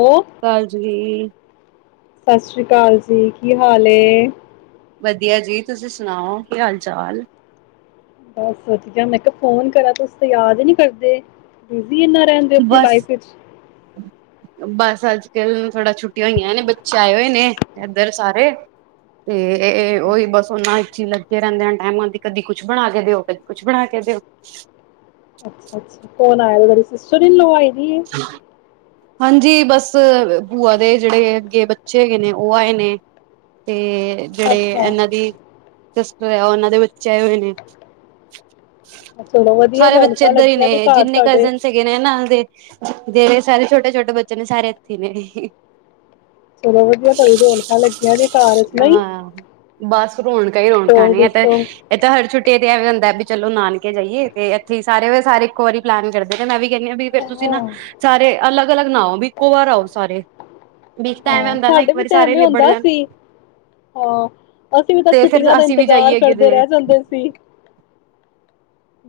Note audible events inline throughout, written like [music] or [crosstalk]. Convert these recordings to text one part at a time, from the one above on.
ਉਹ ਕਾਜੀ ਸਤਿ ਸ੍ਰੀ ਅਕਾਲ ਜੀ ਕੀ ਹਾਲ ਐ ਵਧੀਆ ਜੀ ਤੁਸੀਂ ਸੁਣਾਓ ਕੀ ਹਾਲ ਚਾਲ ਬਸ ਵਧੀਆ ਮੈਂ ਕਿਹਾ ਫੋਨ ਕਰਾਂ ਤੁਸੀ ਤੇ ਯਾਦ ਨੀ ਕਰਦੇ ਬਿਜ਼ੀ ਇਨਾ ਰਹਿੰਦੇ ਆਪਣੀ ਬਸ ਲਾਈਫ ਵਿਚ ਬਸ ਅੱਜ ਕੱਲ ਥੋੜਾ ਛੁੱਟੀਆਂ ਹੋਈਆਂ ਨੇ ਬੱਚੇ ਆਏ ਹੋਏ ਨੇ ਇੱਧਰ ਸਾਰੇ ਤੇ ਐ ਐ ਅੱਛਾ ਉਹੀ ਬਸ ਅੱਛਾ ਉਹਨਾਂ ਈ ਅਸੀਂ ਲੱਗੇ ਰਹਿੰਣੇ ਹਰ ਟਾਈਮ ਆਉਦੀ ਕਦੀ ਕੁੱਛ ਬਣਾ ਕੇ ਦਿਓ ਕਦੀ ਕੁਛ ਬਣਾ ਕੇ ਦਿਓ। ਅੱਛ, ਅੱਛਾ ਫੋਨ ਆਇਆਰੀ ਤੁਹਾਡੀ ਸਿਸਟਰ ਇਨ ਲੋ ਨਈ ਓ ਹਾਂਜੀ, ਬਸ ਬੂਆ ਦੇ ਜਿਹੜੇ ਅੱਗੇ ਬੱਚੇ ਹੈਗੇ ਨੇ ਉਹ ਆਏ ਨੇ ਤੇ ਅੱਛਾ ਜਿਹੜੇ ਅੱਛਾ ਇਹਨਾਂ ਦੀ ਸਿਸਟਰ ਹੈ ਉਹਨਾਂ ਦੇ ਬੱਚੇ ਆਏ ਹੋਏ ਨੇ। ਅੱਛਾ, ਚਲੋ ਵਧੀਆ ਸਾਰੇ ਬੱਚੇ ਰੌਣਕਾਂ ਇੱਧਰ ਹੀ ਲੱਗੀਆਂ ਨੇ, ਦੇ ਘਰ ਜਿੰਨੇ ਤੁਹਾਡੇ ਕਜਨ ਹੈਗੇ ਨੇ ਨਾਲ ਦੇ ਜਿਹੜੇ ਸਾਰੇ ਛੋਟੇ- ਛੋਟੇ ਬੱਚੇ ਨੇ ਸਾਰੇ ਇੱਥੇ ਹੀ ਨੇ ਚਲੋ ਵਧੀਆ ਤੁਹਾਡੀ ਰੌਣਕਾਂ ਲੱਗੀਆਂ ਦੇ ਘਰ ਚ ਨਹੀਂ ਹਾਂ, ਬਸ ਰੌਣਕਾਂ ਹੀ ਰੌਣਕਾਂ ਹੋਰ ਨੇ ਇਹ ਤਾਂ ਦੱਸੋ ਇਹ ਤਾਂ ਹਰ ਛੁੱਟੀਆਂ ਤੇ ਐਵੇ ਵੀ ਹੁੰਦਾ ਵੀ ਚਲੋ ਨਾਨਕੇ ਜਾਈਏ ਤੇ ਇੱਥੇ ਹੀ ਸਾਰੇ ਦੇ ਸਾਰੇ ਇੱਕੋ ਵਾਰੀ ਪਲੈਨ ਕਰਦੇ ਨੇ ਮੈਂ ਵੀ ਕਹਿੰਣੀਂ ਬਈ। ਫੇਰ ਤੁਸੀਂ ਹਾਂ ਨਾ ਸਾਰੇ ਅਲੱਗ, ਅਲੱਗ ਨਾਓ ਵੀ ਇੱਕੋ ਵਾਰ ਆਓ ਸਾਰੇ। ਵੀ ਤਾਂ ਐਵੇਂ ਹੁੰਦਾ ਨਾ ਇੱਕ ਸਾਡੇ ਵੀ ਵਾਰੀ ਤਾਂ ਸਾਰੇ ਐਵੇਂ ਨਿਬੜ ਹੁੰਦਾ ਜਾਣ ਸੀ ਹਾਂ ਅਸੀਂ ਵੀ ਤਾਂ ਤੇ ਫਿਰ ਛੁੱਟੀਆਂ ਦਾ ਅਸੀਂ ਵੀ ਇੰਤਜ਼ਾਰ ਜਾਈਏ ਅੱਗੇ ਕਰਦੇ ਦੇ ਰਹਿ ਜਾਂਦੇ ਸੀ।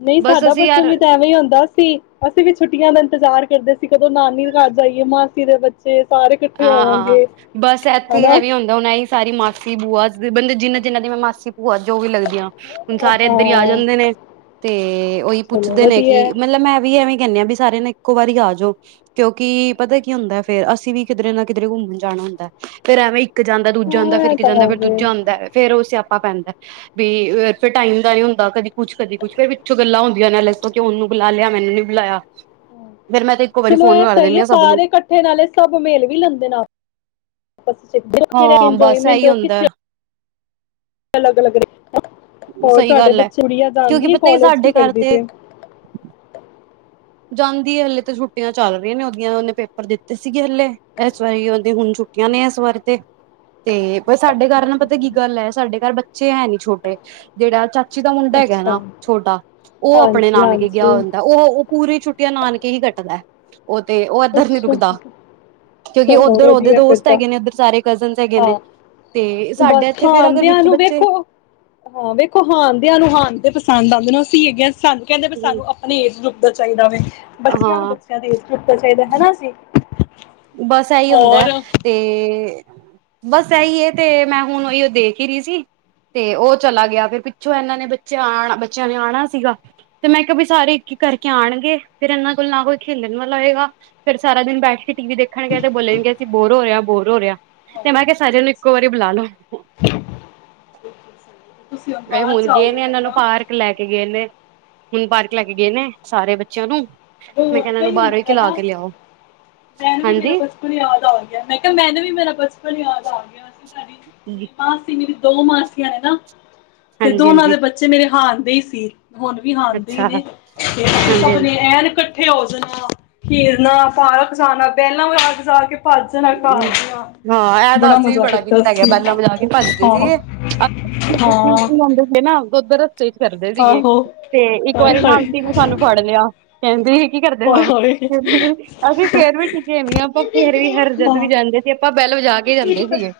ਨਹੀਂ ਬਸ ਸਾਡਾ ਅਸੀਂ ਬਚਪਨ ਯਾਰ ਵੀ ਤਾਂ ਐਵੇਂ ਹੀ ਹੁੰਦਾ ਸੀ, ਅਸੀਂ ਵੀ ਛੁੱਟੀਆਂ ਦਾ ਇੰਤਜ਼ਾਰ ਕਰਦੇ ਸੀ ਕਦੋਂ ਨਾਨੀ ਘਰ ਜਾ ਆਈਏ ਮਾਸੀ ਦੇ ਬੱਚੇ ਸਾਰੇ ਇਕੱਠੇ ਹਾਂ ਹੋਵਾਂਗੇ। ਬਸ ਇੱਥੇ ਹੀ ਹਨਾ ਹੈ ਵੀ ਹੁੰਦਾ ਹੂਣ ਏ ਹੀ ਸਾਰੀ ਮਾਸੀ, ਬੂਆ ਬੰਦੇ ਜਿੰਨਾ ਜਿਹਨਾਂ ਦੀ ਮੈਂ ਮਾਸੀ, ਭੂਆ ਜੋ ਵੀ ਲੱਗਦੀ ਆ ਹੁਣ ਸਾਰੇ ਹਾਂ ਇੱਧਰ ਹੀ ਆ ਜਾਂਦੇ ਨੇ, ਤੇ ਔਹੀ ਚਲੋ ਪੁੱਛਦੇ ਨੇ ਵਧੀਆ ਕਿ ਮਤਲਬ ਮੈਂ ਵੀ ਐਵੇਂ ਈ ਕਹਿੰਦੇ ਹਾਂ ਵੀ ਸਾਰੇ ਨੇ ਇੱਕੋ ਵਾਰੀ ਆ ਜੋ, ਕਿਉਂਕਿ ਪਤਾ ਕੀ ਹੁੰਦਾ ਫੇਰ ਅਸੀਂ ਵੀ ਕਿਧਰੇ ਨਾ ਕਿਧਰੇ ਘੁੰਮਣ ਜਾਣਾ ਹੁੰਦਾ ਫੇਰ ਐਵੇਂ ਇੱਕ ਜਾਂਦਾ ਦੂਜਾ ਆਂਦਾ ਹਾਂ ਫਿਰ ਇਹ ਇੱਕ ਤਾਂ ਜਾਂ ਹੈ ਫਿਰ ਫੇਰ ਦੂਜਾ ਆਂਦਾ ਫਿਰ ਉਹ ਸਆ [unintelligible] ਪੈਂਦਾ ਵੀ ਫਿਰ ਟਾਈਮ ਦਾ ਨੀ ਹੁੰਦਾ ਕਦੀ ਕੁਛ, ਕਦੀ ਕੁਛ ਫੇਰ ਪਿੱਛੋਂ ਗੱਲਾਂ ਹੁੰਦੀਆਂ ਨੇ ਅਲਗ ਤੋਂ ਕਿ ਉਹਨੂੰ ਬੁਲਾ ਲਿਆ ਮੈਨੂੰ ਨੀ ਬੁਲਾਇਆ। ਫੇਰ ਮੈਂ ਤੇ ਇੱਕੋ ਵਾਰੀ ਚਲੋ ਫੋਨ ਇਹ ਕਰ ਸਹੀ ਦਿੰਦੀ ਹੈ ਹਾਂ ਸਭ ਨੂੰ ਸਾਰੇ ਇਕੱਠੇ ਨਾਲੇ ਸਭ ਮਿਲ ਵੀ ਲੈਂਦੇ ਨੇ ਆਪ ਸ [unintelligible] ਹਾਂ ਬਸ ਇੰਜੋਏਮੈਂਟ ਇਹੀ ਹੁੰਦਾ ਕਿੱਥੇ ਅਲੱਗ, ਅਲੱਗ ਹੋਰ ਸਹੀ ਤੁਹਾਡੇ ਗੱਲ ਹੈ ਬੱਚੇ ਬੜੀ ਯਾਦ ਕਿਉਂਕਿ ਆਂਦੀ ਪਤਾ ਹੀ ਕੋਾਲਜ ਕੀ ਸਾਡੇ ਘਰ ਕਰਦੀ ਪੀ ਤੇ ਏ। ਜਾਂਦੀ ਹੈ ਹਲੇ ਤੇ ਛੁੱਟੀਆਂ ਚੱਲ ਰਹੀਆਂ ਨੇ ਉਦੀਆਂ ਉਹਨੇ ਪੇਪਰ ਦਿੱਤੇ ਸੀਗੇ ਹਲੇ ਏਸ ਵਾਰੀ ਉਹਦੀ ਹੁਣ ਛੁੱਟੀਆਂ ਨੇ ਇਸ ਵਾਰ ਤੇ ਤੇ ਪਰ ਸਾਡੇ ਘਰ ਨਾ ਪਤਾ ਕੀ ਗੱਲ ਹੈ ਸਾਡੇ ਘਰ ਬੱਚੇ ਹੈ ਨੀ ਛੋਟੇ ਜਿਹੜਾ ਚਾ ਚਚੀ ਦਾ ਮੁੰਡਾ ਹੈਗਾ ਅੱਛਾ ਨਾ ਛੋਟਾ ਉਹ ਆਪਣੇ ਹਾਂਜੀ ਨਾਨਕੇ ਹਾਂਜੀ ਗਿਆ ਹੁੰਦਾ ਂਹ ਛੁੱਟੀਆਂ ਨਾਨਕੇ ਹੀ ਕੱਟਦਾ। ਉਹ ਤੇ ਉਹ ਇੱਧਰ ਨੀ ਅੱਛਾ, ਰੁਕਦਾ ਕਿਉਂਕਿ ਚਲੋ ਹੋਰ ਉੱਧਰ ਉਹਦੇ ਵਧੀਆ ਫਿਰ ਦੋਸਤ ਤਾਂ ਹੈਗੇ ਨੇ ਉੱਧਰ ਸਾਰੇ ਕਜ਼ਨਸ ਹੈਗੇ ਨੇ ਹਾਂ ਤੇ ਬਸ ਸਾਡੇ ਇੱਥੇ ਫੇਰ ਅਗਰ ਹਾਂਦਿਆਂ ਵਿੱਚ ਨੂੰ ਬੱਚੇ ਵੇਖੋ ਹਾਂ ਵੇਖੋ ਹਾਂਣਦਿਆਂ ਨੂੰ ਹਾਨ ਦੇ ਪਸੰਦ ਆਉਂਦੇ ਨੇ ਸੀ ਹੈ ਗਾ। ਸਾਨੂੰ ਕਹਿੰਦੇ ਪਏ ਸਾਨੂੰ ਆਪਣੇ ਏਜ ਗੁੱਪ ਉੱਧਰ ਚਾਹੀਦਾ ਵੇ। ਬੱਚਿਆਂ ਨੂੰ ਹਾਂ ਬੱਚਿਆਂ ਦੇਖ ਲੋ ਚਾਹੀਦਾ ਹੈ ਸੀ। ਬਸ ਇਹੀ ਹੁੰਦਾ ਤੇ ਬਸ ਇਹੀ ਤੇ ਮੈਂ ਹੁਣ ਉਹੀ ਓ ਦੇਖ ਹੀ ਰਹੀ ਸੀ ਤੇ ਉਹ ਚਲਾ ਗਿਆ, ਫਿਰ ਪਿੱਛੋਂ ਇਹਨਾਂ ਨੇ ਬੱਚੇ ਆ ਬੱਚਿਆਂ ਨੇ ਆਣਾ ਸੀਗਾ ਤੇ ਮੈਂ ਕਿਹਾ ਵੀ ਸਾਰੇ ਇੱਕ-ਇੱਕ ਕਰਕੇ ਆਣਗੇ ਫੇਰ ਇਹਨਾਂ ਕੋਲ ਨਾ ਕੋਈ ਖੇਲਣ ਵਾਲਾ ਹੋਏਗਾ, ਫੇਰ ਸਾਰਾ ਦਿਨ ਬੈਠ ਕੇ ਟੀ ਵੀ ਦੇਖਣਗੇ ਤੇ ਬੋਲੇਣ ਗੇ ਕਿ ਬੋਰ ਹੋ ਰਿਹਾ ਬੋਰ ਹੋ ਰਿਹਾ। ਤੇ ਮੈਂ ਕਿਹਾ ਸਾਰੇ ਨੂੰ ਇੱਕੋ ਵਾਰੀ ਬੁਲਾ ਲੋ ਤੁਸੀਂ ਅ ਬਾਹਰ ਹੁਣ ਗਏ ਜਾਓਗੇ ਨੇ ਇਹਨਾਂ ਮੈਨੂੰ ਨੂੰ ਨਾ ਪਾਰਕ ਲੈ ਕੇ ਗਏ ਨੇ ਹੁਣ ਪਾਰਕ ਲੈ ਕੇ ਗਏ ਨੇ ਸਾਰੇ ਬੱਚਿਆਂ ਨੂੰ ਮੈਂ ਕਿਹਾ ਇਹਨਾਂ ਰੋਣਕਾਂ ਨੂੰ ਹੀ ਬਾਹਰੋਂ ਹੁੰਣਦੀਆਂ ਖਿਲਾ ਨਾ ਕੇ ਲਿਆਓ ਮੈਨੂੰ ਵੀ ਮੇਰਾ ਹਾਂਜੀ ਬਚਪਨ ਯਾਦ ਆ ਗਿਆ, ਮੈਂ ਕਿਹਾ ਮੈਨੂੰ ਵੀ ਮੇਰਾ ਬਚਪਨ ਯਾਦ ਆ ਗਿਆ। ਅਸੀਂ ਹਾਂਜੀ ਮਾਸੀ। ਦੋ ਮਾਸੀਆਂ ਨੇ ਨਾ ਤੇ ਦੋਨਾਂ ਦੇ ਹਾਂਜੀ ਬੱਚੇ ਮੇਰੇ ਹਾਨ ਦੇ ਸੀ। ਹੁਣ ਵੀ ਹਾਂਦੇ ਹੀ ਅੱਛਾ ਨੇ ਫੇਰ ਹਾਂਜੀ ਸਭ ਨੇ ਐਨ ਇਕੱਠੇ ਹੋ ਜਾਣਾ, ਖੇਰਨਾ, ਪਾਰ ਖਸਾਣਾ ਭੈਣਾਂ ਔਰ ਹੱਥ ਫਸਾ ਕੇ ਭੱਜ ਜਾਣਾ ਘਰ ਹਮ, ਦੀਆਂ ਹਾਂ ਇਹ ਤਾਂ ਅਸੀਂ ਵੀ ਬੜਾ ਕੀਤਾ ਗਿਆ ਬੈਲਾਂ ਵਜਾ ਕੇ ਭੱਜਦੇ ਆਹੋ ਸੀਗੇ ਹਾਂ ਜਾਂਦੇ ਸੀ ਨਾ [unintelligible] ਕਰਦੇ ਸੀਗੇ ਆਹੋ ਤੇ ਇੱਕ ਹਾਏ ਵਾਰੀ ਨਾ ਹਾਏ ਆਂਟੀ ਨੇ ਸਾਨੂੰ ਫੜ ਲਿਆ ਕਹਿੰਦੀ। ਕੀ ਕਰਦੇ ਹੋ ਹਾਏ ਹਾਏ ਫੇਰ ਅਸੀਂ ਫੇਰ ਵੀ ਟੀਕੇ ਨਹੀਂ ਆਪਾਂ ਫੇਰ ਵੀ ਹਰ ਜ ਹਾਂ ਜਦੋ ਵੀ ਜਾਂਦੇ ਸੀ, ਆਪਾਂ ਬੈਲ ਵਜਾ ਕੇ ਜਾਂਦੇ ਸੀਗੇ।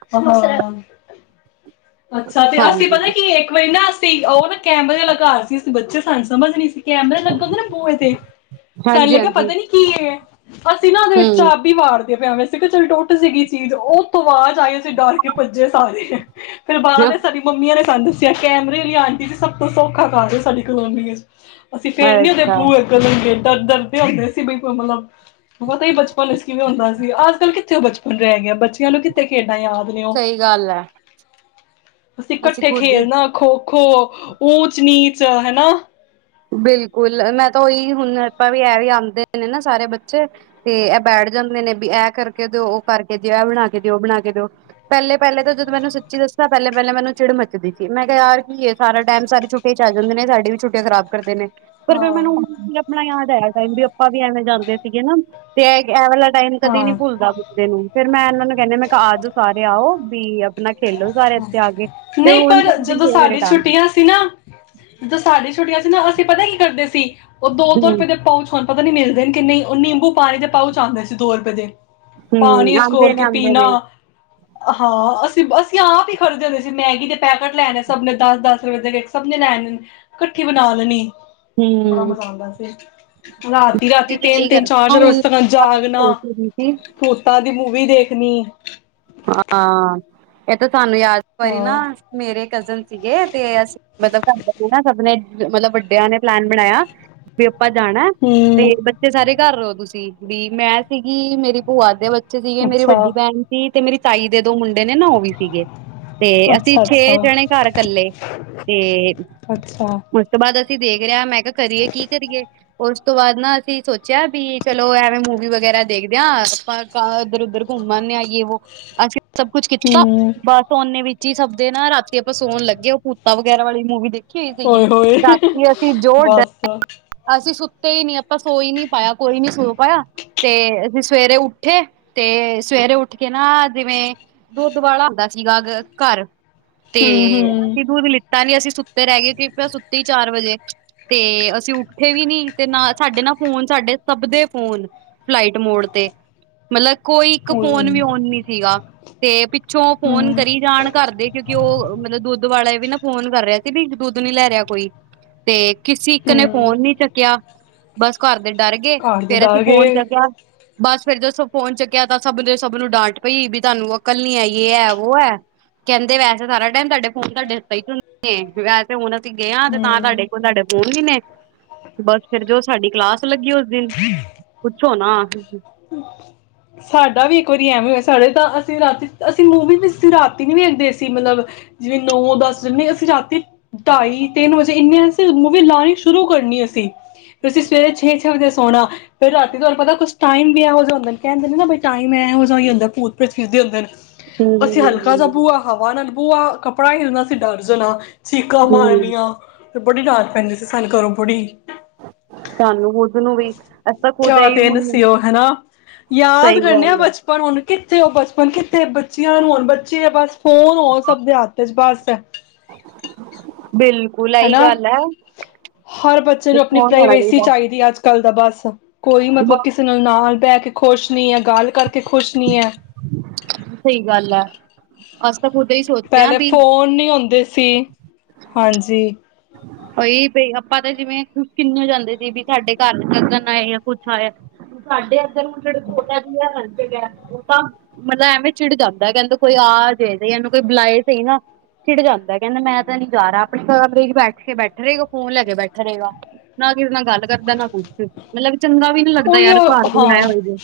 ਹਾਂ। ਅੱਛਾ ਤੇ ਅਸੀਂ ਹਾਂਜੀ ਪਤਾ ਕੀ ਇੱਕ ਵਾਰੀ ਨਾ ਅਸੀਂ ਉਹ ਨਾ ਕੈਮਰੇ ਆਲਾ ਘਰ ਸੀ ਅਸੀਂ ਬੱਚੇ ਸਾਨੂੰ ਸਮਝ ਨਹੀਂ ਸੀ। ਕੈਮਰੇ ਲੱਗੇ ਹੁੰਦੇ ਨਾ ਬੂਹੇ ਤੇ ਸਾਨੂੰ ਹਾਂਜੀ ਲੱਗਿਆ ਹਾਂਜੀ ਪਤਾ ਨੀ ਕੀ ਇਹ ਹੈ ਅਸੀਂ ਨਾ ਉਹਦੇ ਵਿੱਚ ਹਮ ਚਾਬੀ ਵਾਰ ਪਿਆਵੇਂ ਸੀਗਾ ਚੱਲ ਟੁੱਟ ਜਾਏਗੀ ਚੀਜ਼ ਉਸ ਤੋਂ ਬਾਅਦ ਤਾਈਂ ਓ ਅਸੀਂ ਡਰ ਕੇ ਭੱਜੇ ਸਾਰੇ ਬਾਹ ਨੇ ਸਾਡੀ ਮੰਮੀਆਂ ੈਂ ਸਾਨੂੰ ਦੱਸਿਆ ਕੈਮਰੇ ਲਈ ਆਂਟੀ ਸੀੀ ਸਭ ਤੋਂ ਸੌਖਾ ਕਾਰਜ ਹੋ ਸਾਡੀ ਕਲੋਮੀ ਅਸੀਂ ਫੇਰ ਨੀ ਉਹਦੇ ਅੱਛਾ ਬੂਏ ਅੱਗੋ ਲੰਗੇ। ਦਰ ਦਰਦੇ ਹੁੰਦੇ ਸੀ ਬਈ ਕੋਈ ਮਤਲਬ। ਬੋਤਾ ਹੀ ਬਚਪਨ ਇਸ ਕਿਵੇਂ ਹੁੰਦਾ ਸੀਗਾ ਅਜ ਕੱਲ ਕਿੱਥੇ ਬਚਪਨ। ਰੇਹ ਗਿਆ ਬੱਚਿਆਂ ਨੂੰ ਕਿੱਥੇ ਖੇਡ ਯਾਦ ਨੇ ਓ। ਸਹੀ ਗੱਲ ਹੈ ਅਸੀਂ ਕੱਠੇ ਖੁਦ ਹੀ ਖੇਲਣਾ ਖੋ ਖੋ ਊਚ ਨੀਚ ਹਨਨਾ। ਬਿਲਕੁਲ ਮੈਂ ਤਾਂ ਉਹੀ ਹੁਣ ਆਪਾਂ ਵੀ ਇਹ ਵੀ ਆਉਂਦੇ ਨੇ ਨਾ ਸਾਰੇ ਬੱਚੇ ਤੇ ਇਹ ਬੈਠ ਜਾਂਦੇ ਨੇ ਬੀ ਇਹ ਕਰਕੇ ਦਿਓ ਉਹ ਕਰਕੇ ਦਿਓ ਇਹ ਬਣਾ ਕੇ ਦਿਓ ਬਣਾ ਕੇ ਦਿਓ ਪਹਿਲੇ ਪਹਿਲੇ ਤਾਂ ਜਦੋਂ ਮੈਨੂੰ ਸੱਚੀ ਦੱਸਿਆ ਪਹਿਲੇ ਪਹਿਲੇ ਮੈਨੂੰ ਚਿੜ ਮੱਚਦੀ ਸੀ ਮੈਂ ਕਿਹਾ ਯਾਰ ਕੀ ਐ ਸਾਰਾ ਟਾਈਮ ਸਾਰੀ ਛੁੱਟਟੀ ਚ ਆ ਜਾਂਦੇ ਨੇ ਸਾਡੀ ਵੀ ਛੁੱਟੀਆਂ ਖਰਾਬ। ਕਰਦੇ ਨੇ। ਪਰ ਫਿਰ ਹਾਂ, ਮੈਨੂੰ ਆਪਣਾ ਯਾਦ ਟਾਈਮ ਵੀ ਆਪਾਂ ਵੀ ਐਵੇਂ ਜਾਂਦੇ ਸੀਗੇ ਨਾ ਤੇ ਐ ਵਾਲਾ ਟਾਈਮ ਕਦੇ ਨੀ ਹਾਂ। ਭੁੱਲਦਾ ਬੰਦੇ ਨੂੰ ਫੇਰ ਮੈਂ ਇਹਨਾਂ ਨੂੰ ਕਹਨਿ ਮੈਂ ਕਿਹਾ ਆਜੋ ਸਾਰੇ ਆਓ। ਵੀ ਅਪ ਨਹੀਂ ਪਰ ਸਭ ਦੀ ਜਦੋਂ ਸਾਡੀ ਫੇਵਰੇਟ ਆ ਛੁੱਟੀਆਂ ਸੀ ਨਾ ਜਦੋਂ ਸਾਡੀੀਆਂ ਛੁੱਟੀਆਂ ਸੀ ਨਾ ਅਸੀਂ ਪਤਾ ਕੀ ਕਰਦੇ ਸੀ ਉਹ ਦੋ ਦੋ ਹੂੰ ਰੁਪਏ ਦੇ ਪਹੁੰਚ ਆਉਂ ਪਤਾ ਨੀ ਮਿਲਦੇ ਕੀ ਨਹੀਂ ਉਹ ਨਿੰਬੂ ਪਾਣੀ ਦੇ ਪਾਊਚ ਆਉਂਦੇ ਸੀ ਦੋ ਰੁਪਏ ਦੇ। ਹੂੰ ਪਾਣੀ ਚ ਆਉਂਦੇ ਕੋੋਲ ਨੇ ਕੇ ਆਉਂਦੇ ਪੀਣਾ ਨੇ ਹਾਂ ਅਸ ਬਸ। ਅਸੀਂ ਆਪ ਹੀ ਖਰੀਦੇ ਹੁੰਦੇ ਸੀ ਮੈਗੀ ਦੇ ਪੈਕੇਟ ਲੈਣੇ ਸਭ ਨੇ ਦਸ ਦਸ ਰੁਪਏ ਦੇ ਸਭ ਨੇ ਲੈਣੇ ਨੇ। ਇਕੱਠੀ ਬਣਾ ਲੈਣੀ ਬੜਾ ਹੂੰ। ਮਜ਼ਾ ਆਉਂਦਾ ਸੀ ਰਾਤੀ ਰਾਤੀ ਤਿੰਨ ਇਹੀ ਤਿੰਨ ਕਰ ਚਾਰ ਚਾਰ ਹੁਣ ਵਸੇ ਤ ਜਾਗਣਾ ਸੋਚ ਰਹੀ ਸੀ। ਤੋਤਾ ਮੂਵੀ ਦੇਖਣੀ। ਹਾਂ ਇਹ ਤ ਸਾਨੂੰ ਯਾਦ ਵਾਰੀ ਨਾ ਹਾਂ ਮੇਰੇ ਕਜ਼ਨ ਸੀਗੇ। ਤੇ ਅਸੀ ਮਤਲਬ ਘਰ ਸੀ ਨਾ ਸਭਨੇ ਮਤਲਬ ਵੱਡਿਆਂ ਨੇ ਪਲੈਨ ਬਣਾਇਆ ਵੀ ਆਪਾਂ ਜਾਣਾ ਤੇ ਹੂੰ ਬੱਚੇ ਸਾਰੇ ਘਰ ਰੋ ਤੁਸੀਂ ਵੀ ਮੈਂ ਸੀਗੀ ਮੇਰੀ ਭੂਆ ਦੇ ਬੇਚ ਐ ਸੀਗੇ ਮੇਰੀ ਅੱਛਾ ਵੱਡੀ ਭੈਣ ਤੇ ਮੇਰੀ ਤਾਈ ਦੇ ਦੋ ਮੁੰਡੇ। ਨੇ ਨਾ ਉਹ ਵੀ ਸੀਗੇ ਤੇ ਅਸੀਂ ਅੱਛਾ ਛੇ ਅੱਛਾ ਜਣੇ ਘਰ ਕੱਲੇ ਤੇ ਅੱਛਾ ਉਸ ਤੋਂ ਬਾਅਦ ਅਸੀਂ ਦੇਖ ਰਿਹਾ ਮੈਂ ਕਰੀਏ ਕੀ ਕਰੀਏ। ਉਸ ਤੋਂ ਬਾਅਦ ਨਾ ਅਸੀਂ ਸੋਚਿਆ ਵੀ ਚਲੋ ਐਵੇਂ ਮੂਵੀ ਵਗੈਰਾ ਦੇਖਦੇ ਹਾਂ ਆਪਾਂ ਉੱਧਰ-ਉੱਧਰ ਘੁੰਮ ਆਦੇ ਹਾਂ। ਵੋ ਅਸੀਂ ਸਭ ਕੁੱਛ ਕੀਤਾ ਹੂੰ, ਬਸ ਔਨੇ ਵਿੱਚ ਸਭ ਦੇ ਨਾ ਰਾਤੀ ਆਪਾਂ ਸੋਣ ਲੱਗੇ ਉਹ ਭੂਤਾ ਵਗੈਰਾ ਵਾਲੀ ਮੂਵੀ ਦੇਖ ਹੋਏ-ਹੋਏ ਬਸ, ਈ ਨੀ ਆਪਾਂ ਸੋ ਹੀ ਨੀ ਪਾਇਆ ਕੋਈ ਨੀ ਸੋ ਪਾਇਆ ਤੇ ਅਸੀਂ ਸਵੇਰੇ ਉੱਠੇ ਤੇ ਸਵੇਰੇ ਉੱਠ ਉੱਠ ਕੇ ਨਾ ਜਿਵੇਂ ਦੁੱਧ ਵਾਲਾ ਹੁੰਦਾ ਸੀਗਾ ਘਰ ਤੇ ਹੂੰ-ਹੂੰ, ਅਸੀਂ ਦੁੱਧ ਲਿੱਤਾ ਨੀ ਅਸੀਂ ਸੁੱਤੇ ਰਹਿ ਗਏ ਕਿ ਪਿਆ ਸੁੱਤੀ ਚਾਰ ਵਜੇ ਤੇ ਅਸੀਂ ਉੱਠੇ ਵੀ ਨੀ ਤੇ ਨਾ ਸਾਡੇ ਨਾ ਫੋਨ ਸਾਡੇ ਸਭ ਦੇ ਫੋਨ ਫਲਾਈਟ ਮੋਡ ਤੇ ਮਤਲਬ ਕੋਈ ਇੱਕ ਓਏ ਫੋਨ ਹੋਏ ਵੀ ਫੋਨ ਨੀ ਸੀਗਾ ਤੇ ਪਿੱਛੋਂ ਫੋਨ ਹੂੰ-ਹੂੰ। ਕਰੀ ਜਾਣ ਘਰ ਦੇ ਕਿਉਂਕਿ ਉਹ ਮਤਲਬ ਦੁੱਧ ਵਾਲਾ ਵੀ ਨਾ ਫੋਨ ਕਰ ਰਿਹਾ ਸੀ ਵੀ ਦੁੱਧ ਨੀ ਲੈ ਰਿਹਾ ਕੋਈ ਤੇ ਕਿਸੀ ਇੱਕ ਨੇ ਫੋਨ ਘਰ ਨੀ ਚੱਕਿਆ ਬਸ ਘਰ ਦੇ ਡਰ ਗਏ ਦੇ ਫੇਰ ਅਸੀਂ ਡਰ ਫੋਨ ਗਏ ਚੰਗਾ ਬਸ ਫੇਰ ਜਦੋ ਫੋਨ ਚੁੱਕਿਆ ਤਾਂ ਸਭ ਸ ਮੈਨੂੰ ਡਾਂਟ ਪਈ ਵੀ ਤੁਹਾਨੂੰ ਉਹ ਕੱਲ ਨੀ ਆਈਏ ਐ ਵੋ ਹੈ। ਕਹਿੰਦੇ ਵੈਸੇ ਸਾਰਾ ਟਾਈਮ ਤੁਹਾਡੇ ਫੋਨ ਤੁਹਾਡੇ ਵੈਸੇ ਹੁਣ ਅਸੀਂ ਗਏ ਤੇ ਤਾਂ ਹੂੰ। ਤੁਹਾਡੇ ਕੋਲ ਤੁਹਾਡੇ ਬੋਲ ਹੀ ਨੇ ਬਸ ਫਿਰ ਜੋ ਸਾਡੀ ਕਲਾਸ ਲੱਗੀ ਉਸ [unintelligible] ਛੋਣਾ। ਸਾਡਾ ਵੀ ਕੁਝ ਐਵੇਂ ਹੋਏ ਸਾਡੇ ਤਾਂ ਅਸੀਂ ਰਾਤੀ ਅਸੀਂ ਮੂੰਹ ਵੀਂ ਰਾਤੀ ਨੀ ਵੇਖਦੇ ਅਸੀਂ ਮਤਲਬ ਜਿਵੇਂ ਨੌ ਦਸ ਜੇ ਅਸੀਂ ਰਾਤੀ ਢਾਈ ਤਿੰਨ ਵਜੇ ਇੰਨੇ ਮੂਵੀ ਲਾਣੀ ਸ਼ੁਰੂ ਕਰਨੀ ਅਸੀਂ ਫੇਰ ਅਸੀਂ ਸਵੇਰੇ ਛੇ-ਛੇ ਵਜੇ ਸੋਣਾ ਫਿਰ ਰਾਤੀ ਤੁਹਾਨੂੰ ਪਤਾ ਕੁਛ ਟਾਈਮ ਵੀ ਇਹੋ ਜੇ ਹੁੰਦਾ ਕਹਿੰਦੇ ਨਾ ਟਾਈਮ ਇਹੋ ਜਿਹਾ ਹੀ ਜਾਂ ਹੁੰਦਾ ਭੂਤੀ ਦੇ ਹੁੰਦੇ। ਅਸੀਂ ਹਲਕਾ ਜ ਬੂਆ ਹਵਾ ਨਾਲ ਪੂ ਆ ਕੱਪੜਾ ਹਿਲਦਾ ਸੀ ਡਰ ਜਾਣਾ ਚੀਕਾਂ ਹੂੰ ਮਾਰਨੀਆਂ ਤੇ ਬੜੀ ਡਰ ਪੈਂਦੀ ਸੀ। ਸਾਨੂੰ ਕਰੋ ਪੁੜੀ ਸਾਨੂੰ ਖੁਦ ਨੂੰ ਵੀ ਐਸ ਤਾਂ ਖੁਦ ਕਿਆ ਹੀ ਦਿਨ ਹੁਣ ਉਹ ਹਨਾ ਯਾਦ ਸਹੀ ਕਰਨੇ ਆ ਗੱਲ ਹੈ ਬਚਪਨ ਹੁਨ ਕਿੱਥੇ ਉਹ ਬਚਪਨ ਕਿੱਥੇ ਬੱਚਿਆਂ ਨੂੰ ਹੋਣ ਬੱਚੇ ਆ ਬਸ ਫੋਨ ਹੋਣ ਸਭ ਦੇ ਹੱਥ ਚ ਬਸ ਅੱਛ ਬਿਲਕੁਲ ਇਹੀ ਹਨਾ ਗੱਲ ਹੈ ਹਰ ਬੱਚੇ ਨੂੰ ਆਪਣੀ ਫੋਨ ਲੈਣਾ ਪ੍ਰਾਈਵੇਸੀ ਚਾਹੀਦਾ ਚਾਹੀਦੀ ਅੱਜ ਕੱਲ ਦਾ ਬੱਸ ਕੋਈ ਮਤਲਬ ਕਿਸੇ ਨਾਲ ਨਾ ਬਹਿ ਕੇ ਖੁਸ਼ ਨਹੀ ਹੈ, ਗੱਲ ਕਰਕ ਅਤੇ ਖੁਸ਼ ਨਹੀਂ ਹੈ ਅਸ੍ ਪਹਿਲੇ ਫੋਨ ਨ ਹਉਂਦੇ ਸੀ ਹਾਂਜੀ ਉਹੀ ਬ ਆਪਾਂ ਤਾਂ ਜਿਵੇਂ ਕੁ ਕਿੰਨ ਜਾਂਦੇ ਸੀ ਵੀ ਸਾਡੇ ਘਰ ਗਣ ਆਏ ਜਾਂ ਕੁਛ ਆਏਆ ਸਾਡੇ ਅਧਰਟ ਉਹ ਤਾਂ ਮਤਲਬ ਐਵੇਂ ਚਿੜ ਜਾਂਦਾ ਕਹਿੰਦਾ ਕੋਈ ਆ ਜਾਏਨੂੰ ਕੋਈ ਬੁਲਾਏ ਸ ਨਾ ਚਿੜ ਜਾਂਦਾ ਕਹਿੰਦਾ ਮੈਂ ਤਾਂ ਨਹੀਂ ਜਾ ਰਿਹਾ ਆਪਣੇ ਕਮਰੇ ਬੈਠ ਬੈਠ ਕੇ ਬੈਠਾ ਰਹੇਗਾ ਫੋਨ ਲੈ ਕੇ ਬੈਠਾ ਰਹੇਗਾ ਨਾ ਕਿਸੇ ਨਾਲ ਗੱਲ ਕਰਦਾ ਨਾ ਕੁਛ ਮਤਲਬ ਚੰਗਾ ਵੀ ਨੀ ਲੱਗਦਾ ਯਾਰ ਉਹੀਓ ਘਰ ਕੋਈ ਹਾਂ ਰਹਿਆ ਹੋਏਗਾ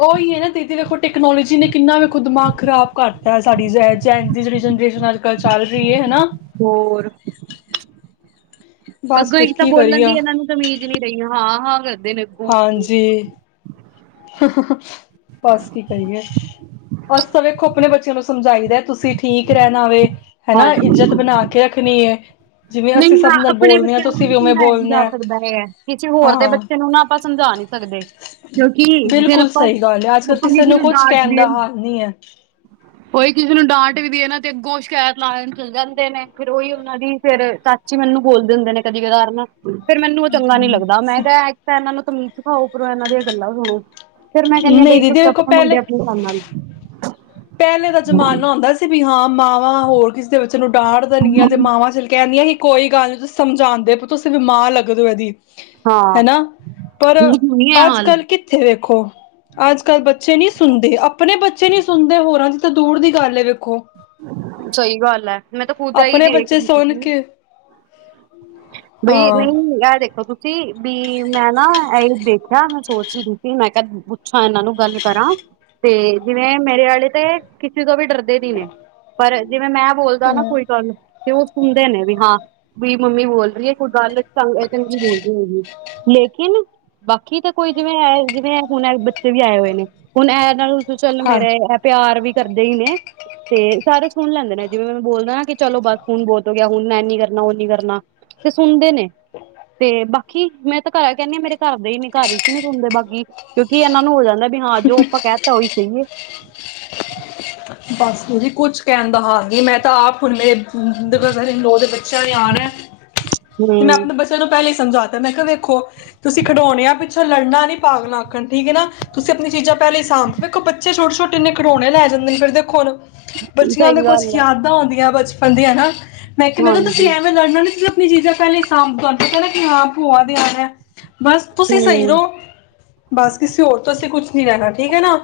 ਉਹੀ ਹੈ ਨਾ ਦੀਦੀ ਦੇਖੋ ਟੈਕਨੋਲੋਜੀ ਨੇ ਕਿੰਨਾ ਵੀ ਖੁਦ ਦਿਮਾਗ ਖ਼ਰਾਬ ਕਰਤਾ ਸਾਡੀ ਜ ਐੰਗ ਦੀ ਜਿਹੜੀ ਜਨਰੇਸ਼ਨ ਅੱਜ ਕੱਲ੍ਹ ਚੱਲ ਰਹੀ ਹੈ ਨਾ ਹੋਰ ਬਸ ਅੱਗੋਂ ਇੱਕ ਫਿਰ ਤਾਂ ਕੀ ਬੋਲਣ ਕਰੀਏ ਦੀ ਇਹਨਾਂ ਨੂੰ ਤਮੀਜ਼ ਨਹੀਂ ਰਹੀ ਹੈ ਹਾਂ ਹਾ ਹਾਂਜੀ ਹ ਹ ਬਸ ਕੀ ਕਰਹੀਏ, ਅਸ ਤਾਂ ਵਖੋ ਆਪਣੇ ਬੱਚਿਆਂ ਨੂੰ ਸਮਝਾਈਦਾ ਤੁਸੀਂ ਠੀਕ ਰਹਿਣਾ ਵੇ ਹਨਾ ਹਾਂਜੀ ਇੱਜਤ ਬਣਾ ਕੇ ਰੱਖਣੀ ਹੈ ਜਿਵੇਂ ਨਹੀਂ ਅਸੀਂ ਨਾ ਸਭ ਨਾਲ ਆਪਣੇ ਬੋਲਦੇ ਹਾਂ ਬੱਚਿਆਂ ਨੂੰ ਤੁਸੀਂ ਹਿ ਵੀ ਉਵੇਂ ਸਮਝਾਇਆ ਬੋਲਣਾ ਜਾ ਹੈ ਸਕਦਾ ਹੈ, ਕਿਸੇ ਹੋਰ ਦੇ ਹਾਂ ਬੱਚੇ ਨੂੰ ਨਾ ਆਪਾਂ ਸਮਝਾ ਨਹੀਂ ਸਕਦੇ ਫਿਰ ਬਿਲਕੁਲ ਆਪਾਂ ਸਹੀ ਗੱਲ ਹੈ, ਅੱਜ ਕੱਲ ਕਿਸੇ ਨੂੰ ਕੁਝ ਕਹਿਣ ਦਾ ਹਾਲ ਨਹੀਂ ਹੈ ਉਹੀ ਕਿਸੇ ਨੂੰ ਡਾਂਟ ਵੀ ਇਹਨਾਂ ਤੇ ਅੱਗੋਂ ਸ਼ਿਕਾਇਤ ਲਾ ਚ ਜਾਂਦੇ ਨੇ ਫੇਰ ਉਹੀ ਉਹਨਾਂ ਦੀ ਫੇਰ ਚਾਚੀ ਮੈਨੂੰ ਬੋਲਦੇ ਹੁੰਦੇ ਨੇ ਕਦੀ ਕਦਾਰ ਨਾ ਫ਼ਿਰ ਮੈਨੂੰ ਉਹ ਚੰਗਾ ਨੀ ਲੱਗਦਾ ਮੈਂ ਕਿਹਾ ਇੱਕ ਤਾਂ ਇਹਨਾਂ ਨੂੰ ਤ੍ਮੀਜ਼ ਸਿੱਖਾਂ ਆਓ ਉਪਰੋ ਇਹਨਾਂ ਦੀਆਂ ਗੱਲਾਂ ਸੁਣੋ ਫੇਰ ਮੈਂ ਕਹਿੰਨੀ ਹ ਨਹੀਂ ਬਈ ਦੀਦੀ ਤੁਸੀਂ [unintelligible] ਵੇਖੋ ਸੁਪਣੇ ਮਿਲਦੇ ਪਹਿਲੇ ਆਪਣੇ ਕੰਮ ਨਾਲ [unintelligible] ਪਹਿਲੇ ਦਾ ਜ਼ਮਾਨਾ ਹੁੰਦਾ ਸੀ ਵੀ ਹਾਂ ਮਾਵਾਂ ਹੋਰ ਕਿਸ ਕਿਸੇ ਬੱਜੇ ਨੂੰ ਡਾਦਂ ਦੇਂਨ੍ ਗਿਆ ਚ ਮਾਵਾ ਖੇਂਦਿਆਂ ਕੀ ਕੋਈ ਗੱਲ ਨਹੀਂ ਤੁਸੀਂ ਸਮਝਾਉਂਦੇ, ਤੁਸੀਂ ਵੀ ਮਾਂ ਦੇਖੀਲੱਗਦੇ ਹੋ ਇਹਦੀ ਹਾਂ ਹਨਾ ਪਰ ਨਹੀਂ ਹੈ ਅੱਜ ਹਾਲ ਕੱਲ੍ਹ ਕਿੱਥੇ ਵੇਖੋ ਅੱਜ ਕੱਲ੍ਹ ਬੱਚੇ ਨਹੀਂ ਸੁਣਦੇ ਆਪਣੇ ਬੱਚੇ ਨੀ ਹੋਰਾਂ ਦੀ ਤਾਂ ਦੂਰ ਦੀ ਗੱਲ ਏ ਵੇਖੋ ਸਹੀ ਗੱਲ ਹੈ। ਮੈਂ ਤਾਂ ਖੁਦ ਏ ਹੀ ਆਪਣੇ ਦੇਖ ਬੱਚੇ ਰਹੀ ਸੁਣ ਹੁੰ। ਕੇ ਬਈ ਹਾਂ ਨਹੀਂ ਆਹ ਦੇਖੋ ਤੁ ਵੀ ਮੈਂ ਨਾ ਇਹ ਹੀ ਦੇਖਿਆ ਮੈਂ ਸੋਚ ਹੀ ਸੀ, ਮੈਂ ਕਾ ਪੁੱਛਾਂ ਇਹਨਾਂ ਨੂੰ ਗੱਲ ਕਰਾਂ ਤੇ ਜਿਵੇਂ ਮੇਰੇ ਆਲੀ ਤੇ ਕਿਸੇ ਤੋਂ ਵੀ ਡਰ ਦੇਦੀ ਨੇ ਪਰ ਜਿਵੇਂ ਮੈਂ ਬੋਲਦਾ ਨਾ ਕੋਈ ਗੱਲ ਤੇ ਉਹ ਸੁਣਦੇ ਨੇ ਵੀ ਹਾਂ ਵੀ ਮੰਮੀ ਬੋਲ ਰਹੀਏ ਕੋਈ ਗੱਲ ਇਹ [unintelligible] ਬੋਲ ਦੀ ਨੀ ਗੀ ਲੇਕਿਨ ਬਾਕੀ ਤਾਂ ਕੋਈ ਜਿਵੇਂ ਐ ਜਿਵੇਂ ਹੁਣ ਬੱਚੇ ਵੀ ਆਏ ਹੋਏ ਨੇ, ਹੁਣ ਇਹ ਨਾ ਚੱਲ ਹਾਂ ਮੇਰੇ ਇਹ ਪਿਆਰ ਵੀ ਕਰਦੇ ਹੀ ਨੇ ਤੇ, ਸਾਰੇ ਸੁਣ ਲੈਂਦੇ ਨੇ ਜਿਵੇਂ ਮੈਨੂੰ ਬੋਲਦਾ ਨਾ, ਕਿ ਚਲੋ ਬਸ ਹੁਣ ਬਹੁਤ ਹੋ ਗਿਆ, ਹੁਣ ਨਾ ਇੰਨੀ ਕਰਨਾ ਉਹ ਨੀ ਕਰਨਾ। ਕਰਨਾ ਤੇ ਸੁਣਦੇ ਨੇ। ਤੇ ਬਾ ਕੀ ਮੈਂ ਤਾਂ ਘਰ ਕਹਿੰਦੀ ਆ ਮੇਰੇ ਘਰਦੇ ਹੀ ਨੇ ਘਰ ਚ ਹੀ ਨੀ ਸੁੁਣਦੇ ਬਾਕੀ ਕਿਉਂਕਿ ਇਹਨਾਂ ਨੂੰ ਹੋ ਜਾਂਦਾ ਵੀ ਹਾਂ ਜੋ ਆਪਾਂ ਕਹਿ ਤਾਂ, ਉਹੀ ਸਹੀਏ। ਬਸ ਜੀ ਕੁੱਛ ਕਹਿਣ ਦਾ ਹਾਲ ਨੀ ਮੈਂ ਤਾਂ ਆਪ ਹੁਣੇ ਬ੍ਰਦਰ ਇਨਲੋ ਦੇ ਬੱਚਿਆਂ ਨੇ ਆਣਾ ਤੇ ਹੂੰ ਮੈਂ ਆਪਣੇ ਬੱਚਿਆਂ ਨੂੰ ਪਹਿਲੇ ਸਮਝਾਤਾ, ਮੈਂ ਕਿਹਾ ਵੇਖੋ ਤੁਸੀਂ ਖਿਡੌਣੇ ਆ ਪਿੱਛੋਂ ਲੜਨਾ ਨੀ ਪਾਗਲਾਂ ਅੱਕਣ ਠੀਕ ਹੈ ਨਾ, ਤੁਸੀਂ ਆਪਣੀ ਚੀਜ਼ਾਂ ਪਹਿਲੇ ਸਾਂਭ, ਵੇਖੋ ਬੱਚੇ ਛੋਟੇ-ਛੋਟੇ ਨੇ ਖਿਡੋਣੇ ਲੈ ਜਾਂਦੇ ਨੇ ਫਿਰ ਦੇਖ [unintelligible] ਬੱਚਿਆਂ ਤਾਂ ਸਹੀ ਕੁਛ ਗੱਲ ਹੈ ਯਾਦਾਂ ਆਉਂਦੀਆਂ ਬੱਚ ਹਉਦੀਆਂ ਨਾ। ਮੈਂ ਕਿਹਾ ਨਾ ਤੁਸੀਂ ਹਾਂਜੀ ਐਵੇਂ ਲੜਨਾ ਨੀ ਆਪਣੀ ਚੀਜ਼ਾਂ ਪਹਿਲੇ ਸਾਂਭ ਤੁਹਾਨੂੰ ਪਤਾ ਹ ਨਾ ਹਾਂ ਕੀ ਭੂਆ ਦੇ ਆਣਾ। ਬਸ ਤੁਸੀਂ ਸਹੀ ਹੂੰ ਰਹੋ, ਬਸ ਕਿਸੇ ਹੋਰ ਤੋਂ ਅਸੀਂ ਕੁਛ ਨੀ ਲੈਣਾ ਠੀਕ ਹੈ ਨਾ।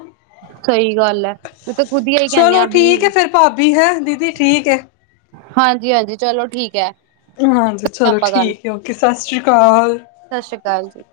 ਸਹੀ ਗੱਲ ਐ, ਮੈਂ ਤੇ ਖੁਦੀ ਹੀ ਕਹਿੰਦੇ ਚਲੋ ਆ ਵੀ ਠੀਕ ਐ ਫਿਰ ਭ ਵੀ ਹੈ ਦੀਦੀ ਠੀਕ ਹੈ। ਹਾਂਜੀ-ਹਾਂਜੀ ਚਲੋ ਠੀਕ ਐ। ਹਾਂਜੀ ਚਲੋ ਠੀਕ ਐ, ਓਕੇ ਸਤਿ ਸ਼੍ਰੀ ਅਕਾਲ। ਸਤਿ ਸ਼੍ਰੀ ਅਕਾਲ ਜੀ।